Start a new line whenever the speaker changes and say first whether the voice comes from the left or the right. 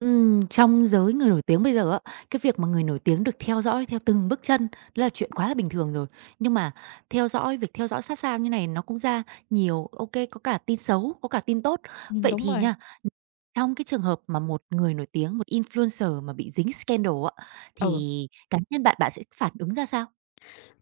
right: Trong giới người nổi tiếng bây giờ á, cái việc mà người nổi tiếng được theo dõi theo từng bước chân đó là chuyện quá là bình thường rồi. Nhưng mà theo dõi việc theo dõi sát sao như này nó cũng ra nhiều ok có cả tin xấu, có cả tin tốt. Vậy
left: Đúng
right: thì
left: rồi.
right: nha, trong cái trường hợp mà một người nổi tiếng, một influencer mà bị dính scandal á,
left: Ừ,
right: thì cá nhân bạn, bạn sẽ phản ứng ra sao?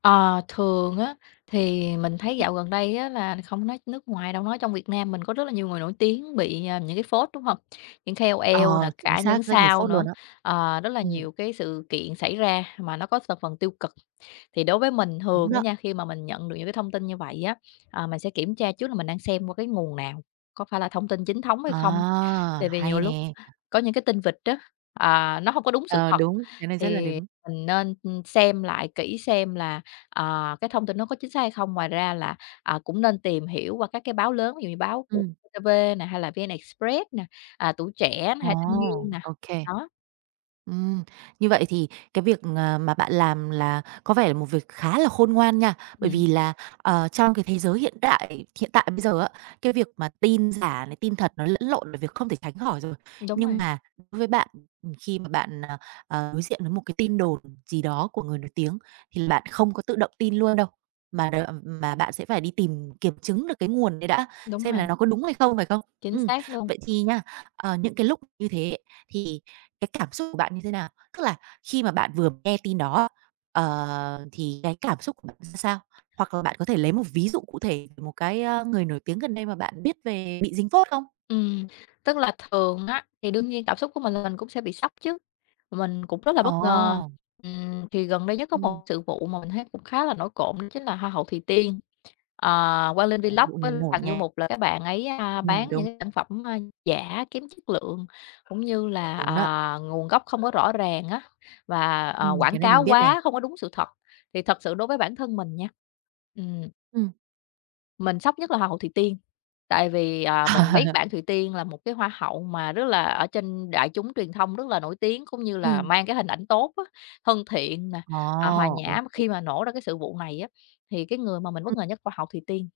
left: ờ, thường á thì mình thấy dạo gần đây á là không nói nước ngoài đâu, nói trong Việt Nam mình có rất là nhiều người nổi tiếng bị, những cái phốt, đúng không? Những KOL
right: Ờ,
left: nè,
right: chính
left: cả những
right: xác, rất nhiều
left: sao
right: phốt luôn
left: nữa,
right: á.
left: rất là
right: Ừm,
left: nhiều cái sự kiện xảy ra mà nó có thành phần tiêu cực. Thì đối với mình
right: đúng
left: thường á
right: đó.
left: nha, khi mà mình nhận được những cái thông tin như vậy á, mình sẽ kiểm tra trước là mình đang xem qua cái nguồn nào, có phải là thông tin chính thống hay không?
right: À,
left: Tại vì nhiều
right: hay
left: lúc
right: nè.
left: có những cái tin vịt á, nó hông có đúng sự
right: Ờ,
left: thật,
right: đúng, cái này rất là
left: thì
right: đúng.
left: mình nên, xem lại kỹ xem là, cái thông tin nó có chính xác hay không. Ngoài ra là, cũng nên tìm hiểu qua các cái báo lớn, ví dụ như báo của
right: Ừm,
left: VTV nè, hay là VnExpress Express nè, Tuổi Trẻ nè,
right: ồ,
left: hay Thanh Niên nè.
right: ô.
left: Đó,
right: Ừm, Như vậy thì cái việc, mà bạn làm là có vẻ là một việc khá là khôn ngoan nha. Bởi
left: ừm,
right: vì là, trong cái thế giới hiện đại hiện tại bây giờ á, cái việc mà tin giả này, tin thật nó lẫn lộn là việc không thể tránh khỏi rồi.
left: đúng
right: Nhưng
left: rồi,
right: mà đối với bạn, khi mà bạn, đối diện với một cái tin đồn gì đó của người nổi tiếng thì là bạn không có tự động tin luôn đâu, mà đ mà bạn sẽ phải đi tìm kiểm chứng được cái nguồn đấy đã,
left: đúng
right: xem là
left: rồi,
right: nó có đúng hay không, phải không?
left: chính
right: Ừm,
left: xác luôn.
right: Vậy thì nha, những cái lúc như thế ấy, thì cái cảm xúc của bạn như thế nào? Tức là khi mà bạn vừa nghe tin đó, thì cái cảm xúc của bạn ra sao? Hoặc là bạn có thể lấy một ví dụ cụ thể về một cái, người nổi tiếng gần đây mà bạn biết về bị dính phốt không?
left: Ừm, tức là thường á, thì đương nhiên cảm xúc của mình là mình cũng sẽ bị sốc chứ, mình cũng rất là bất ngờ.
right: Ồ,
left: Thì gần đây nhất có
right: ừm,
left: một sự vụ mà mình thấy cũng khá là nổi cộm đó chính là Hoa hậu Thùy Tiên. Ờ, Quang Linh Vlog
right: vụ
left: với
right: này nổi
left: Hoàng Du
right: nha.
left: Mục là các bạn ấy, bán
right: Đúng,
left: những cái sản phẩm, giả, kém chất lượng, cũng như là,
right: đúng đó.
left: nguồn gốc không có rõ ràng á, và,
right: Cái
left: quảng
right: này
left: cáo
right: mình biết này.
left: quá, không có đúng sự thật. Thì thật sự đối với bản thân mình nha, ừm,
right: Ừm.
left: mình sốc nhất là Hoa hậu Thùy Tiên. Tại vì, mình biết bạn Thủy Tiên là một cái hoa hậu mà rất là ở trên đại chúng truyền thông rất là nổi tiếng, cũng như là
right: Ừm.
left: mang cái hình ảnh tốt á, thân thiện nè,
right: Ồ,
left: hòa
right: ô.
left: nhã. Khi mà nổ ra cái sự vụ này á, thì cái người mà mình bất ngờ nhất hoa hậu Thùy Tiên.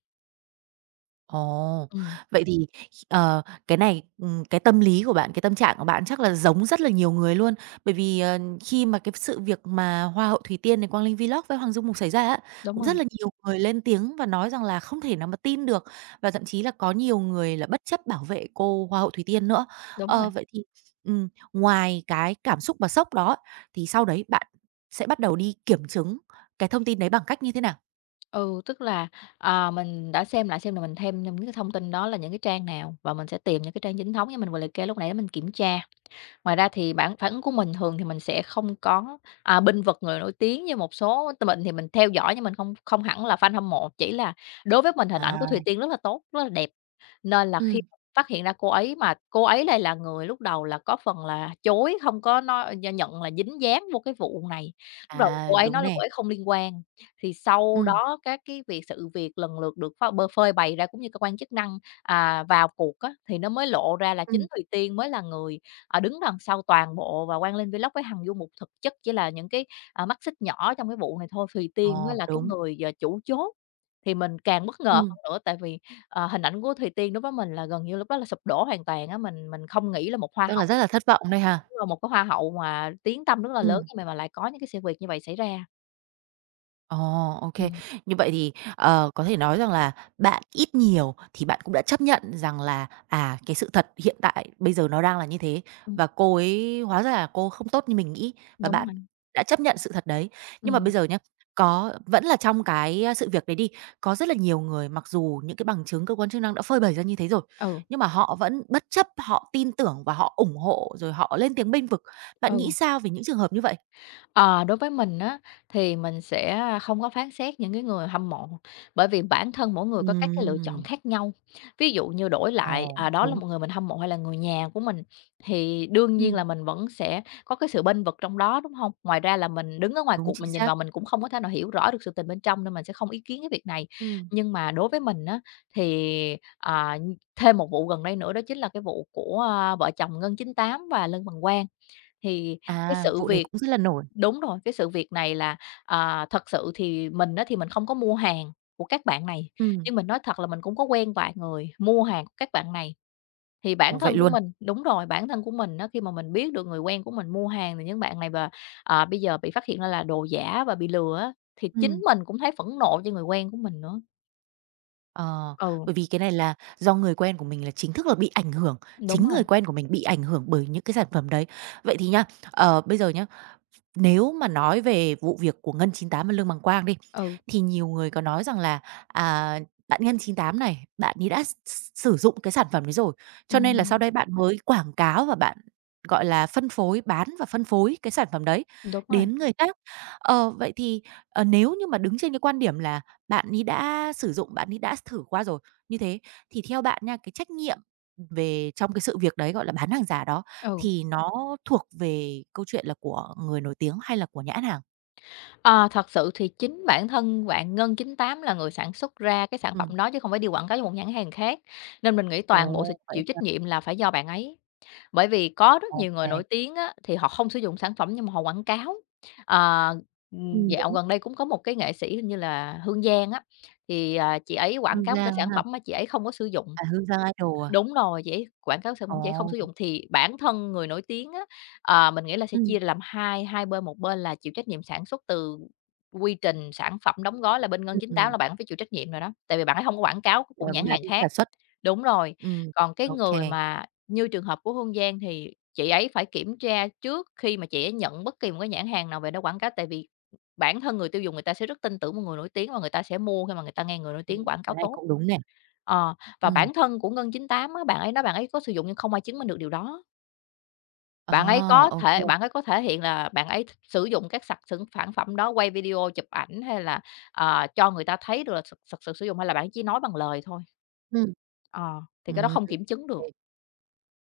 right: Ồ,
left: Ừm,
right: vậy thì, cái này, cái tâm lý của bạn, cái tâm trạng của bạn chắc là giống rất là nhiều người luôn. Bởi vì, khi mà cái sự việc mà Hoa hậu Thủy Tiên này, Quang Linh Vlog với Hoàng Dung Mục xảy ra á,
left: đúng
right: cũng rất
left: rồi,
right: là nhiều người lên tiếng và nói rằng là không thể nào mà tin được, và thậm chí là có nhiều người là bất chấp bảo vệ cô Hoa hậu Thủy Tiên nữa.
left: đúng rồi.
right: Ờ, vậy thì, ngoài cái cảm xúc và sốc đó, thì sau đấy bạn sẽ bắt đầu đi kiểm chứng cái thông tin đấy bằng cách như thế nào?
left: Ừ, tức là, mình đã xem lại xem là mình thêm những cái thông tin đó là những cái trang nào và mình sẽ tìm những cái trang chính thống như mình vừa liệt kê lúc nãy để mình kiểm tra. Ngoài ra thì bản phản ứng của mình thường thì mình sẽ không có, bênh vực người nổi tiếng như một số t mình thì mình theo dõi nhưng mình không không hẳn là fan hâm mộ, chỉ là đối với mình hình ảnh
right: À.
left: của Thùy Tiên rất là tốt, rất là đẹp. Nên là khi
right: Ừm.
left: phát hiện ra cô ấy mà cô ấy lại là người lúc đầu là có phần là chối, không có nói nhận là dính dáng vô cái vụ này. Lúc đầu
right: À,
left: cô ấy
right: đúng
left: nói là
right: nè.
left: cô ấy không liên quan, thì sau
right: Ừm.
left: đó các cái việc sự việc lần lượt được ph bơ phơi bày ra cũng như cơ quan chức năng, vào cuộc á, thì nó mới lộ ra là chính Thùy Tiên mới là người đứng đằng sau toàn bộ và Quang Linh Vlog với Hằng Du Mục thực chất chỉ là những cái, mắt xích nhỏ trong cái vụ này thôi. Thùy Tiên mới
right: Ồ,
left: là cái
right: đúng.
left: người, chủ chốt, thì mình càng bất ngờ
right: Ừm,
left: hơn nữa tại vì, hình ảnh của Thùy Tiên đối với mình là gần như lúc đó là sụp đổ hoàn toàn á, mình không nghĩ là một hoa
right: Tức là rất
left: hậu
right: là thất vọng đây ha?
left: đúng rồi, một cái hoa hậu mà tiếng tăm rất là lớn
right: Ừm.
left: nhưng mà lại có những cái sự việc như vậy xảy ra.
right: Ồ, ô.
left: Ừm,
right: Như vậy thì, có thể nói rằng là bạn ít nhiều thì bạn cũng đã chấp nhận rằng là, cái sự thật hiện tại bây giờ nó đang là như thế,
left: ừm,
right: và cô ấy hóa ra là cô không tốt như mình nghĩ, và
left: đúng
right: bạn
left: rồi,
right: đã chấp nhận sự thật đấy. Nhưng mà bây
left: ừm,
right: giờ nhá, có vẫn là trong cái, sự việc đấy đi, có rất là nhiều người mặc dù những cái bằng chứng cơ quan chức năng đã phơi bày ra như thế rồi,
left: ừ,
right: nhưng mà họ vẫn bất chấp, họ tin tưởng và họ ủng hộ, rồi họ lên tiếng bênh vực. Bạn nghĩ
left: ừ.
right: sao về những trường hợp như vậy?
left: Ờ, đối với mình á, thì mình sẽ không có phán xét những cái người hâm mộ, bởi vì bản thân mỗi người có các cái lựa chọn
right: Ừm,
left: khác nhau. Ví dụ như đổi lại,
right: ồ,
left: đó là
right: đúng.
left: một người mình hâm mộ hay là người nhà của mình, thì đương nhiên
right: Ừm.
left: là mình vẫn sẽ có cái sự bênh vực trong đó, đúng không? Ngoài ra là mình đứng ở ngoài
right: Đúng,
left: cuộc
right: chính
left: mình nhìn
right: xác.
left: vào mình cũng không có thể nào hiểu rõ được sự tình bên trong nên mình sẽ không ý kiến cái việc này.
right: Ừm.
left: Nhưng mà đối với mình á, thì, thêm một vụ gần đây nữa đó chính là cái vụ của, vợ chồng Ngân chín tám và Lân Bằng Quang. Thì cái
right: À,
left: sự
right: vụ đấy
left: việc
right: cũng rất là nổi.
left: đúng rồi, cái sự việc này là, thật sự thì mình á, thì mình không có mua hàng của các bạn này,
right: Ừm.
left: nhưng mình nói thật là mình cũng có quen vài người mua hàng của các bạn này. Thì
right: Ồ,
left: bản
right: vậy
left: thân của
right: luôn?
left: mình đúng rồi, bản thân của mình á, khi mà mình biết được người quen của mình mua hàng thì những bạn này và, bây giờ bị phát hiện ra là đồ giả và bị lừa á, thì chính
right: Ừm.
left: mình cũng thấy phẫn nộ cho người quen của mình nữa.
right: Ờ,
left: Ừ,
right: bởi vì cái này là do người quen của mình là chính thức là bị ảnh hưởng,
left: đúng
right: chính
left: rồi,
right: người quen của mình bị ảnh hưởng bởi những cái sản phẩm đấy. Vậy thì nha, bây giờ nhá. Nếu mà nói về vụ việc của Ngân Chín Tám và Lương Bằng Quang đi,
left: ừ,
right: thì nhiều người có nói rằng là, à, bạn Ngân Chín Tám này, bạn ấy đã s s sử dụng cái sản phẩm đấy rồi, cho nên là sau
left: ừm,
right: đây bạn mới quảng cáo và bạn, gọi là, phân phối, bán và phân phối cái sản phẩm đấy
left: đúng rồi,
right: đến người khác. Ờ, vậy thì, nếu như mà đứng trên cái quan điểm là bạn ấy đã sử dụng, bạn ấy đã thử qua rồi, như thế thì theo bạn nha, cái trách nhiệm về trong cái sự việc đấy, gọi là, bán hàng giả đó
left: ừ.
right: thì nó thuộc về câu chuyện là của người nổi tiếng hay là của nhãn hàng?
left: Ờ, thật sự thì chính bản thân bạn ngân chín tám là người sản xuất ra cái sản
right: Ừm.
left: phẩm đó chứ không phải đi quảng cáo cho một nhãn hàng khác, nên mình nghĩ toàn bộ sự
right: Ồ, vậy
left: chịu
right: hả?
left: trách nhiệm là phải do bạn ấy. Bởi vì có rất
right: Ô
left: nhiều người
right: kê.
left: nổi tiếng á, thì họ không sử dụng sản phẩm nhưng mà họ quảng cáo. Ờ,
right: Ừm.
left: dạo
right: Đúng.
left: gần đây cũng có một cái nghệ sĩ hình như là Hương Giang á, thì, chị ấy quảng
right: Hương
left: cáo một cái
right: Giang,
left: sản phẩm mà chị ấy không có sử dụng.
right: à, Hương Giang Idol à?
left: Đúng rồi, dễ quảng cáo sản phẩm dễ không
right: Ồ.
left: sử dụng thì bản thân người nổi tiếng á, mình nghĩ là sẽ
right: Ừm.
left: chia làm hai hai bên, một bên là chịu trách nhiệm sản xuất từ quy trình sản phẩm đóng gói là bên
right: Ừm,
left: Ngân 98
right: ừm,
left: là bạn phải chịu trách nhiệm rồi đó, tại vì bạn ấy không có quảng cáo của
right: ờ,
left: nhãn
right: bà
left: hàng
right: ấy
left: khác.
right: sản xuất.
left: Đúng rồi,
right: Ừm,
left: còn cái
right: ô
left: người
right: kê.
left: mà như trường hợp của Hương Giang thì chị ấy phải kiểm tra trước khi mà chị ấy nhận bất kỳ một cái nhãn hàng nào về đó quảng cáo, tại vì bản thân người tiêu dùng người ta sẽ rất tin tưởng một người nổi tiếng và người ta sẽ mua khi mà người ta nghe người nổi tiếng quảng cáo
right: Cái này
left: tốt.
right: cũng đúng nè.
left: Ờ, và
right: Ừm,
left: bản thân của Ngân chín tám á, bạn ấy nói bạn ấy có sử dụng nhưng không ai chứng minh được điều đó.
right: ờ, ô kê.
left: Bạn ấy có thể hiện là bạn ấy sử dụng các sặc sững sản phẩm đó, quay video, chụp ảnh hay là, cho người ta thấy được là thực thực sự sử dụng hay là bạn chỉ nói bằng lời thôi.
right: Ừm.
left: Ờ, thì cái đó
right: Ừm.
left: không kiểm chứng được.
right: Ừm.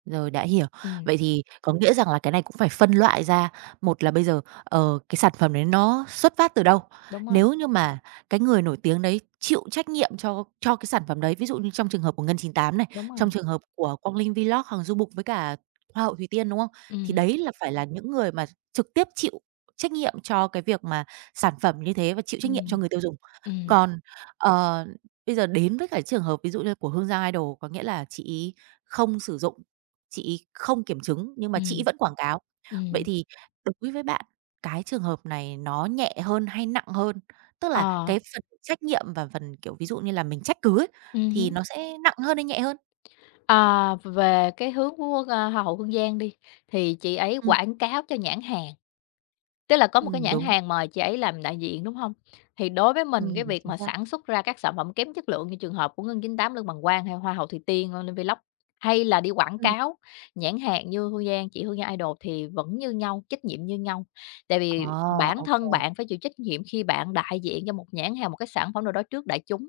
right: Rồi, đã hiểu.
left: Ừm,
right: Vậy thì có nghĩa rằng là cái này cũng phải phân loại ra. Một là bây giờ, cái sản phẩm đấy nó xuất phát từ đâu?
left: đúng rồi,
right: Nếu như mà cái người nổi tiếng đấy chịu trách nhiệm cho cái sản phẩm đấy, ví dụ như trong trường hợp của Ngân Chín Tám này,
left: đúng rồi.
right: trong trường hợp của Quang Linh Vlog, Hằng Du Mục với cả Hoa hậu Thùy Tiên, đúng không? Thì
left: Ừm,
right: đấy là phải là những người mà trực tiếp chịu trách nhiệm cho cái việc mà sản phẩm như thế và chịu trách nhiệm cho
left: ừm,
right: người tiêu dùng.
left: ừm,
right: Còn, ờ, bây giờ đến với cả trường hợp ví dụ như của Hương Giang Idol, có nghĩa là chị ấy không sử dụng, chị không kiểm chứng nhưng mà chị
left: ừm,
right: vẫn quảng cáo. Vậy
left: ừm.
right: thì đối với bạn, cái trường hợp này nó nhẹ hơn hay nặng hơn? Tức là
left: Ờ,
right: cái phần trách nhiệm và phần, kiểu, ví dụ như là mình trách cứ ấy, thì
left: hứm.
right: nó sẽ nặng hơn hay nhẹ hơn?
left: Ờ, về cái hướng của, Hoa hậu Hương Giang đi, thì chị ấy
right: Ừm,
left: quảng cáo cho nhãn hàng tức là có một cái nhãn
right: đúng,
left: hàng mời chị ấy làm đại diện, đúng hông? Thì đối với mình cái
right: đúng,
left: việc
right: chính
left: mà
right: xác.
left: sản xuất ra các sản phẩm kém chất lượng như trường hợp của Ngân Chín tám Lương Bằng Quang, hay Hoa hậu Thùy Tiên, Lân Vlog, hay là đi quảng
right: Ừm.
left: cáo nhãn hàng như Hương Giang, chị Hương Giang Idol thì vẫn như nhau, trách nhiệm như nhau. Tại vì
right: Ờ,
left: bản
right: ô kê,
left: thân bạn phải chịu trách nhiệm khi bạn đại diện cho một nhãn hàng, một cái sản phẩm nào đó trước đại chúng.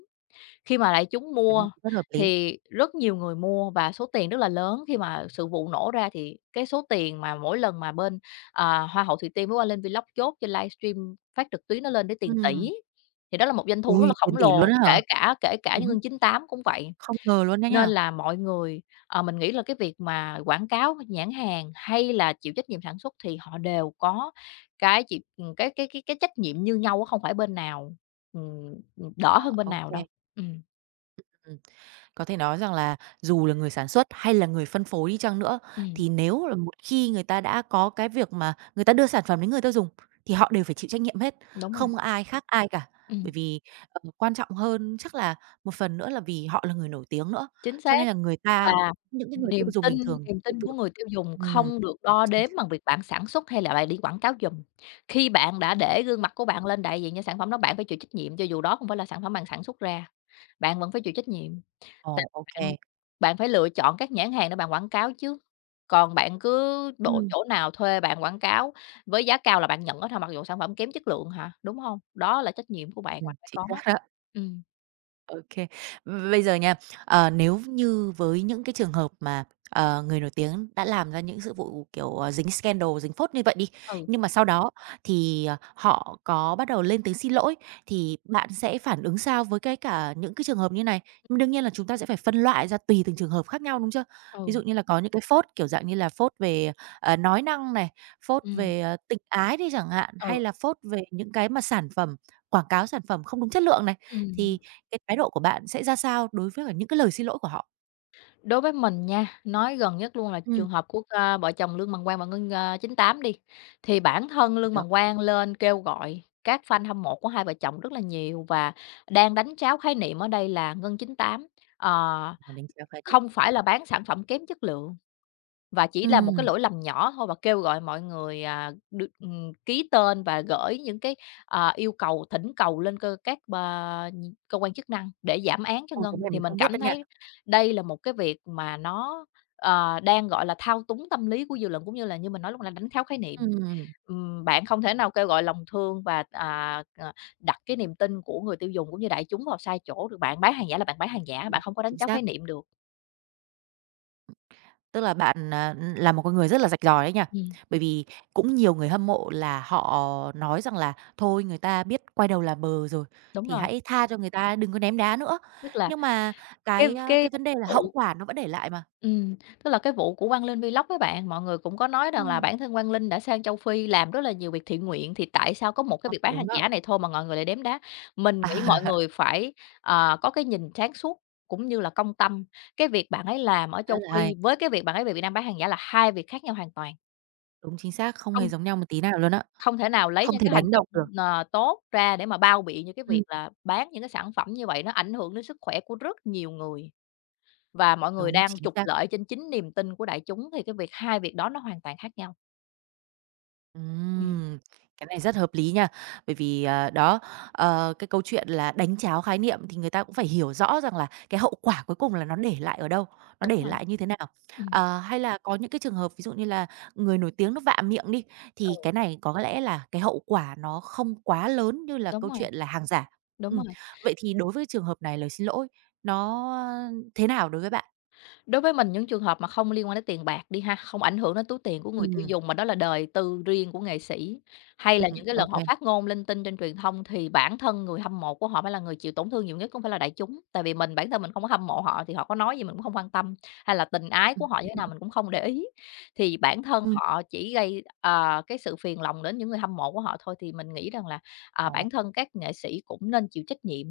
left: Khi mà đại chúng
right: cái này
left: mua
right: cũng rất hợp lý.
left: thì rất nhiều người mua và số tiền rất là lớn, khi mà sự vụ nổ ra thì cái số tiền mà mỗi lần mà bên, Hoa hậu Thùy Tiên với Hoa Linh Vlog chốt trên livestream phát trực tuyến nó lên đến tiền
right: Ừm.
left: tỷ, thì đó là một doanh thu rất
right: Ôi,
left: là
right: tiền
left: khổng
right: tỷ luôn
left: lồ,
right: á
left: kể
right: hả?
left: cả kể cả những
right: Đúng,
left: như chín tám cũng vậy.
right: không ngờ luôn đó
left: Nên
right: nha.
left: là mọi người, mình nghĩ là cái việc mà quảng cáo nhãn hàng hay là chịu trách nhiệm sản xuất thì họ đều có cái chịu cái trách nhiệm như nhau á, không phải bên nào, ừm, đỡ hơn bên
right: Ô
left: nào
right: kê,
left: đâu. Ừm.
right: ừm. Có thể nói rằng là dù là người sản xuất hay là người phân phối đi chăng nữa,
left: Ừm,
right: thì nếu là một khi người ta đã có cái việc mà người ta đưa sản phẩm đến người tiêu dùng thì họ đều phải chịu trách nhiệm hết,
left: đúng rồi,
right: không ai khác ai cả.
left: ừm,
right: Bởi vì, quan trọng hơn chắc là một phần nữa là vì họ là người nổi tiếng nữa,
left: chính
right: cho
left: xác
right: nên là người ta
left: và
right: những cái người tiêu
left: niềm
right: dùng
left: tin
right: bình thường
left: niềm
right: tin
left: tin của
right: tưởng.
left: người tiêu dùng
right: Ừm.
left: không được đo
right: Chính-.
left: đếm bằng việc bạn sản xuất hay là bạn đi quảng cáo giùm. Khi bạn đã để gương mặt của bạn lên đại diện cho sản phẩm đó, bạn phải chịu trách nhiệm cho dù đó không phải là sản phẩm bạn sản xuất ra, bạn vẫn phải chịu trách nhiệm, tại
right: Ồ, ok
left: bạn
right: kê.
left: bạn phải lựa chọn các nhãn hàng để bạn quảng cáo chứ. Còn bạn cứ đổ
right: Ừm.
left: chỗ nào thuê bạn quảng cáo với giá cao là bạn nhận á thôi, mặc dù sản phẩm kém chất lượng hả, đúng hông? Đó là trách nhiệm của bạn, bạn phải
right: Chính
left: có.
right: xác đó.
left: Ừm,
right: OK. Bây giờ nha, nếu như với những cái trường hợp mà, người nổi tiếng đã làm ra những sự vụ, kiểu, dính scandal, dính phốt như vậy đi,
left: ừ,
right: nhưng mà sau đó thì, họ có bắt đầu lên tiếng xin lỗi, thì bạn sẽ phản ứng sao với cái cả những cái trường hợp như này? Nhưng đương nhiên là chúng ta sẽ phải phân loại ra tùy từng trường hợp khác nhau, đúng chưa? Ví
left: ừ,
right: dụ như là có những cái phốt, kiểu dạng như là, phốt về, nói năng này, phốt
left: ừm.
right: về, tình ái đi chẳng hạn, hay
left: Ừ,
right: là phốt về những cái mà sản phẩm quảng cáo sản phẩm không đúng chất lượng này,
left: ừm.
right: thì cái thái độ của bạn sẽ ra sao đối với cả những cái lời xin lỗi của họ?
left: Đối với mình nha, nói gần nhất luôn là
right: Ừm.
left: trường hợp của, vợ chồng Lương Bằng Quang và Ngân, chín tám đi, thì bản thân Lương
right: Được,
left: Bằng Quang lên kêu gọi các fan hâm mộ của hai vợ chồng rất là nhiều và đang đánh tráo khái niệm ở đây là Ngân 98, ờ,
right: mình đánh giá khái niệm.
left: không phải là bán sản phẩm kém chất lượng. Và chỉ là một cái
right: Ừm.
left: lỗi lầm nhỏ thôi và kêu gọi mọi người, được, ký tên và gửi những cái, yêu cầu, thỉnh cầu lên cơ các ba cơ quan chức năng để giảm án cho
right: Ồ, cái
left: Ngân.
right: này
left: Thì
right: mình
left: mình
right: không biết
left: cảm
right: đâu nha.
left: thấy đây là một cái việc mà nó, đang, gọi là, thao túng tâm lý của dư luận, cũng như là như mình nói lúc nãy đánh tháo khái niệm.
right: Ừm.
left: Bạn không thể nào kêu gọi lòng thương và, đặt cái niềm tin của người tiêu dùng cũng như đại chúng vào sai chỗ được. Bạn bán hàng giả là bạn bán hàng giả, bạn
right: Đúng,
left: không có đánh
right: chính
left: tráo khái
right: xác.
left: niệm được.
right: Tức là bạn, là một con người rất là rạch ròi đấy nha.
left: Ừm,
right: Bởi vì cũng nhiều người hâm mộ là họ nói rằng là "Thôi, người ta biết quay đầu là bờ rồi,
left: đúng
right: thì
left: rồi.
right: hãy tha cho người ta, đừng có ném đá nữa."
left: tức là
right: Nhưng mà
left: cái
right: cái, a,
left: cái
right: cái vấn đề là hậu
left: vụ
right: quả nó vẫn để lại mà.
left: Ừm, tức là cái vụ của Quang Linh Vlog với bạn, mọi người cũng có nói rằng là
right: Ừm.
left: bản thân Quang Linh đã sang châu Phi làm rất là nhiều việc thiện nguyện, thì tại sao có một cái
right: Ờ,
left: việc bán hàng
right: đúng đó.
left: giả này thôi mà mọi người lại đếm đá? Mình nghĩ mọi người phải, có cái nhìn sáng suốt cũng như là công tâm. Cái việc bạn ấy làm ở
right: À, rất
left: châu
right: là
left: Phi
right: hay.
left: với cái việc bạn ấy về Việt Nam bán hàng giả là hai việc khác nhau hoàn toàn,
right: Đúng, chính xác, không hề
left: không
right: giống nhau một tí nào luôn á.
left: không thể nào lấy
right: Không
left: những
right: thể
left: cái hành
right: đánh
left: động,
right: đồng được.
left: tốt ra để mà bao biện những cái việc
right: Ừm.
left: là bán những cái sản phẩm như vậy nó ảnh hưởng đến sức khỏe của rất nhiều người. Và mọi người
right: Đúng,
left: đang
right: chính
left: trục
right: xác.
left: lợi trên chính niềm tin của đại chúng thì cái việc hai việc đó nó hoàn toàn khác nhau. Ừm,
right: Ừm, cái này rất hợp lý nha. Bởi vì, đó, cái câu chuyện là đánh cháo khái niệm thì người ta cũng phải hiểu rõ rằng là cái hậu quả cuối cùng là nó để lại ở đâu, nó
left: đúng
right: để
left: rồi.
right: lại như thế nào.
left: Ừm.
right: Ờ, hay là có những cái trường hợp ví dụ như là người nổi tiếng nó vạ miệng đi,
left: Ừ,
right: thì cái này có lẽ là cái hậu quả nó không quá lớn như là
left: đúng
right: câu
left: rồi,
right: chuyện là hàng giả.
left: đúng
right: Ừm,
left: rồi.
right: Vậy thì đối với trường hợp này lời xin lỗi nó, thế nào đối với bạn?
left: Đối với mình những trường hợp mà không liên quan đến tiền bạc đi ha, không ảnh hưởng đến túi tiền của người tiêu
right: Ừm,
left: dùng mà đó là đời tư riêng của nghệ sĩ, hay là
right: ừm,
left: những cái
right: ô
left: lần
right: kê.
left: họ phát ngôn linh tinh trên truyền thông thì bản thân người hâm mộ của họ phải là người chịu tổn thương nhiều nhất, không phải là đại chúng. Tại vì mình bản thân mình không có hâm mộ họ thì họ có nói gì mình cũng không quan tâm, hay là tình ái
right: Ừm,
left: của họ như thế nào mình cũng không để ý. Thì bản thân họ chỉ gây, cái sự phiền lòng đến những người hâm mộ của họ thôi, thì mình nghĩ rằng là,
right: ồ,
left: bản thân các nghệ sĩ cũng nên chịu trách nhiệm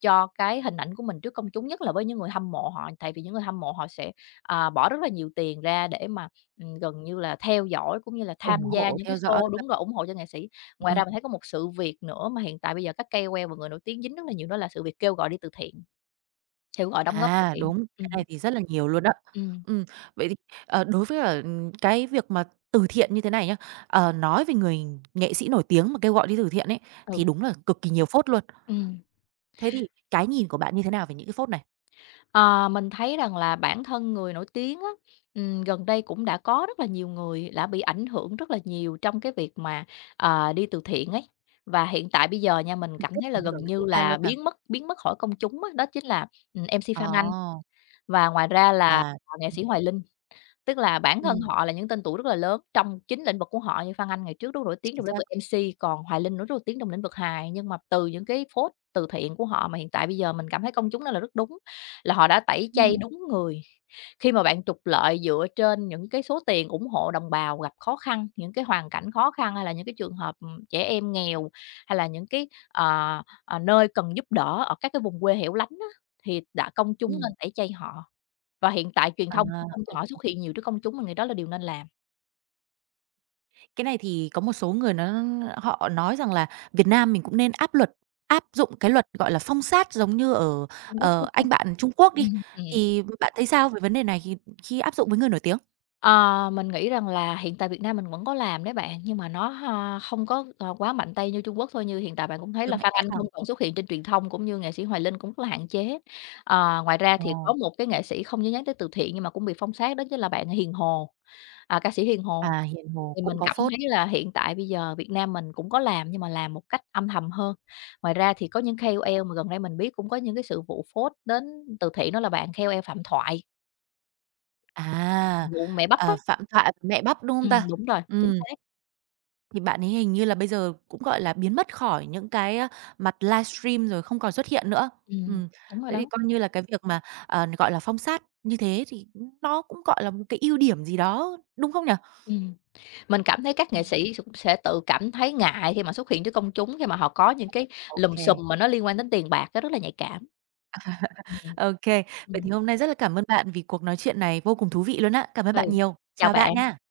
left: cho cái hình ảnh của mình trước công chúng, nhất là với những người hâm mộ họ. Tại vì những người hâm mộ họ sẽ, bỏ rất là nhiều tiền ra để mà, gần như là theo dõi cũng như là
right: ủng
left: tham gia
right: hộ,
left: những cái
right: theo dõi.
left: show đúng rồi, ủng hộ cho nghệ sĩ. Ngoài ra mình thấy có một sự việc nữa mà hiện tại bây giờ các KOL và người nổi tiếng dính rất là nhiều, đó là sự việc kêu gọi đi từ thiện, kêu gọi đóng góp từ
right: À,
left: thiện.
right: đúng,
left: Ừ,
right: cái này thì rất là nhiều luôn đó.
left: ừ,
right: Ừm, Vậy thì, đối với, cái việc mà từ thiện như thế này nhá, nói về người nghệ sĩ nổi tiếng mà kêu gọi đi từ thiện ấy, thì
left: ừ,
right: đúng là cực kỳ nhiều phốt luôn.
left: ừm.
right: Thế thì cái nhìn của bạn như thế nào về những cái phốt này?
left: Ờ, mình thấy rằng là bản thân người nổi tiếng á, gần đây cũng đã có rất là nhiều người đã bị ảnh hưởng rất là nhiều trong cái việc mà, đi từ thiện ấy. Và hiện tại bây giờ nha, mình
right: Trực tiếp
left: cảm thấy là
right: ảnh
left: gần
right: hưởng đến người
left: như
right: ta luôn
left: là
right: hả?
left: biến mất khỏi công chúng á, đó chính là, em MC Phan Anh
right: Ồ,
left: và ngoài ra là,
right: à,
left: nghệ
right: đúng
left: sĩ
right: đấy.
left: Hoài Linh. Tức là bản thân
right: Ừm,
left: họ là những tên tuổi rất là lớn trong chính lĩnh vực của họ, như Phan Anh ngày trước rất nổi tiếng
right: chính
left: trong lĩnh
right: xác.
left: vực MC, còn Hoài Linh nữa rất nổi tiếng trong lĩnh vực hài. Nhưng mà từ những cái phốt từ thiện của họ mà hiện tại bây giờ mình cảm thấy công chúng đó là rất đúng, là họ đã tẩy chay
right: Ừm,
left: đúng người. Khi mà bạn trục lợi dựa trên những cái số tiền ủng hộ đồng bào gặp khó khăn, những cái hoàn cảnh khó khăn hay là những cái trường hợp, trẻ em nghèo, hay là những cái, nơi cần giúp đỡ ở các cái vùng quê hẻo lánh á, thì đã công chúng nên
right: ừm,
left: tẩy chay họ. Và hiện tại truyền
right: à,
left: thông cũng không
right: ô.
left: cho họ xuất hiện nhiều trước công chúng, mình nghĩ đó là điều nên làm.
right: Cái này thì có một số người nó họ nói rằng là Việt Nam mình cũng nên áp luật áp dụng cái luật, gọi là, phong sát giống như ở,
left: Trung Quốc, đúng
right: anh
left: hông?
right: bạn Trung Quốc đi.
left: Ừm.
right: Thì bạn thấy sao về vấn đề này khi khi áp dụng với người nổi tiếng?
left: Ờ, mình nghĩ rằng là hiện tại Việt Nam mình vẫn có làm đấy bạn, nhưng mà nó ha không có, quá mạnh tay như Trung Quốc thôi. Như hiện tại bạn cũng thấy
right: Đưa
left: là
right: mạnh
left: Phan
right: mẽ
left: Anh
right: vào.
left: không còn xuất hiện trên truyền thông, cũng như nghệ sĩ Hoài Linh cũng rất là hạn chế. Ngoài ra
right: Ờ,
left: thì có một cái nghệ sĩ không nhớ nhắc tới từ thiện nhưng mà cũng bị phong sát đó chính là bạn Hiền Hồ, à, ca sĩ Hiền Hồ.
right: à, Hiền Hồ
left: Thì
right: cũng
left: mình
right: có
left: cảm
right: phốt.
left: thấy là hiện tại bây giờ Việt Nam mình cũng có làm nhưng mà làm một cách âm thầm hơn. Ngoài ra thì có những KOL mà gần đây mình biết cũng có những cái sự vụ phốt đến từ thiện, đó là bạn KOL Phạm Thoại,
right: À,
left: vụ mẹ bắp á.
right: à, Phạm Thoại mẹ bắp, đúng không ta?
left: Đúng rồi, chính
right: Ừ.
left: xác.
right: Thì bạn ấy hình như là bây giờ cũng, gọi là, biến mất khỏi những cái, mặt livestream rồi không còn xuất hiện nữa.
left: Ừm,
right: Ừm,
left: đúng rồi
right: Thế thì
left: đó.
right: coi như là cái việc mà, gọi là, phong sát như thế thì nó cũng, gọi là, một cái ưu điểm gì đó, đúng không nhỉ?
left: Ừm, mình cảm thấy các nghệ
right: Ừm,
left: sĩ sẽ tự cảm thấy ngại khi mà xuất hiện trước công chúng, khi mà họ có những cái
right: OK
left: lùm
right: kê.
left: xùm mà nó liên quan đến tiền bạc, nó rất là nhạy cảm. Ừm.
right: Vậy thì
left: Ừm,
right: hôm nay rất là cảm ơn bạn vì cuộc nói chuyện này vô cùng thú vị luôn á. Cảm ơn
left: ừ,
right: bạn nhiều.
left: chào
right: Chào
left: bạn.
right: bạn nha.